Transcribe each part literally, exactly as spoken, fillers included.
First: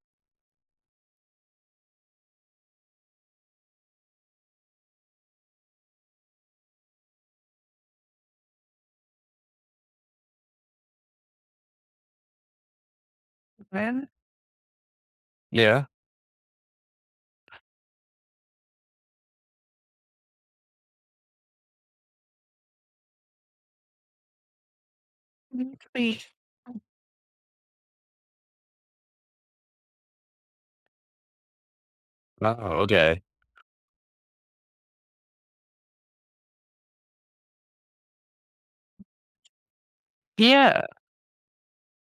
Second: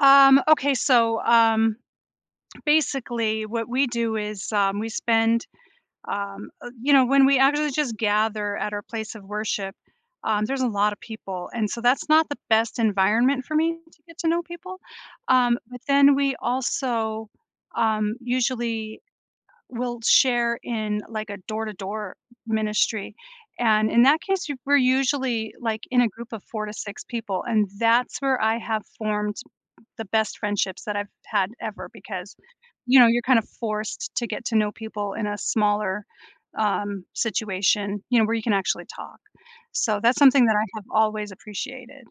Um, okay, so, um, basically what we do is, um, we spend, um, uh, you know when we actually just gather at our place of worship, um, there's a lotta people, and so, that's not the best environment for me to When? get to know people, um, but Yeah. then we also, um, usually will share in, like, a door-to-door ministry, and in that case, y we're usually like in a group of four to [unintelligible] six people, and that's where I have formed the best friendships that I've had ever because, Oh, you know, you're okay. kinda forced t to get to know people in a smaller, um, situation, you know, where you can actually talk. So, that's something that I Yeah. have always appreciated,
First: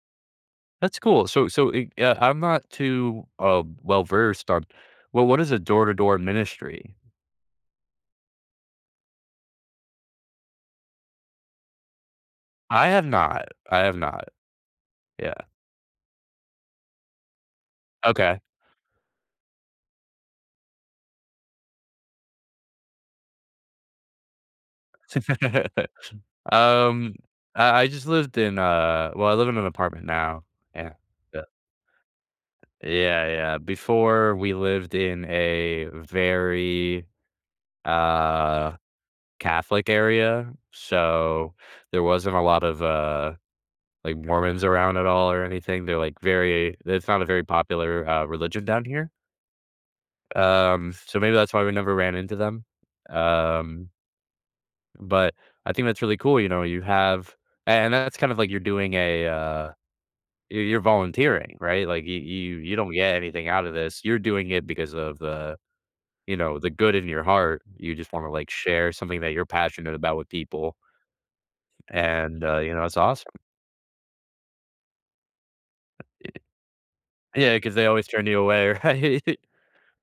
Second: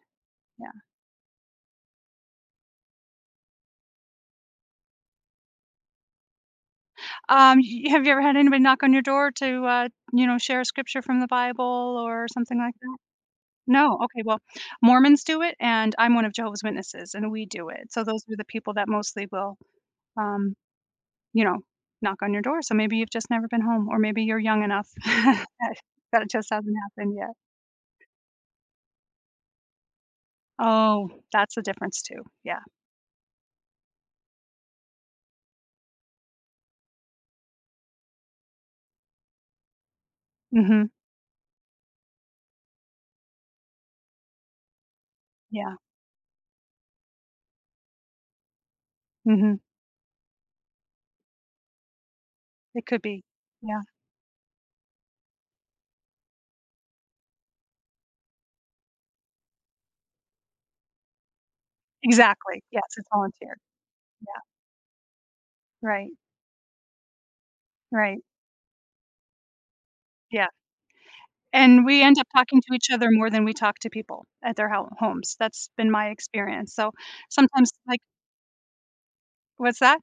yeah. That's cool, so so eh, yeah, I'm not too, uh, well-versed on well, what is a door-to-door ministry? Um, y y have you ever had anybody knock on your door to, uh, you know, share a scripture from the Bible or something like I that? have not. I No, have okay, not. well, Mormons do Yeah. it, and I'm one of Jehovah's Witnesses, and we do it, so, those are Okay. the people that mostly will, um, you know, knock on your door, so, maybe you've just never been home or maybe you're young enough that it just hasn't Um, happened yet. I I just lived in, uh well I live in an apartment now, yeah, Oh, yeah. that's a difference too, yeah. Yeah, yeah, before, we lived in a very, uh Catholic area, Mhm. so, there wasn't a lot of, uh, like Mormons around at all or Yeah. anything, they're like very it's not a very popular, uh, religion down here. Mhm. Um, so, maybe that's why we never ran into them, It could be, yeah. um But I think that's really cool, you know, you have a and that's kind of like you're doing a, uh you you're volunteering, right? Like you you Exactly, you yes, don't it's get anything voluntary, out of this, you're yeah. doing it because of the Right. you know, the good in your heart. You just Right. wanna, like, share something that you're passionate about with Yeah. people. And we end up And, uh, talking to you know, each it's other more awesome. than we talk to people at their ho homes. That's been my Ye experience, so yeah, sometimes, cause they like always turn you away, right? What's that?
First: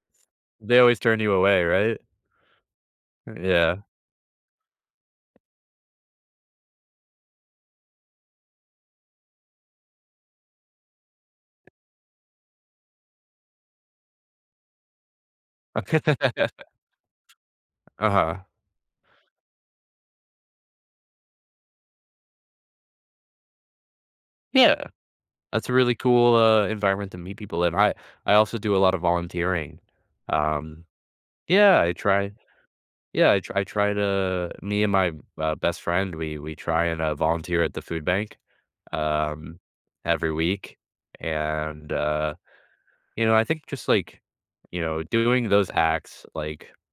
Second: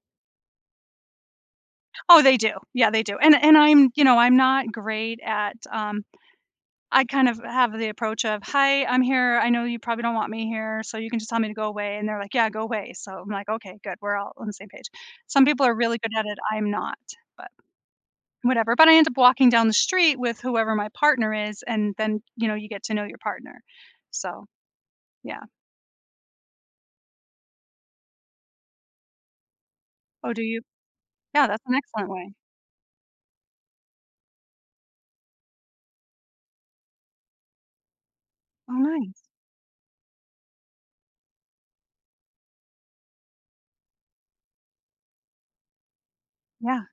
They always turn you away, right? Oh, they do, yeah, they do, and R and yeah. I'm, you know, I'm not great at, um I kind of have the approach of, "Hi, I'm here, I know you probably don't want me here, so you can just tell me to go away," and they're, like, "Yeah, go away." So, I'm, like, "Okay, good," we're all on the same page, some people are really Okay. good at it, I'm not, but, Uh-huh. whatever, but I end up walking down the street with whoever my partner is, and then, you know, you get to know your partner, so. Yeah, Yeah. that's a really cool, uh, environment to meet people in, I I also do a lotta volunteering. Oh, do you? Um, Yeah, that's an yeah, I excellent try way. Yeah, I I try to me and my, uh, best friend, we we try and, uh, volunteer at the food bank, Oh, nice. um, every week, and, uh, you know, I think just like, you know, doing those acts, like Yeah.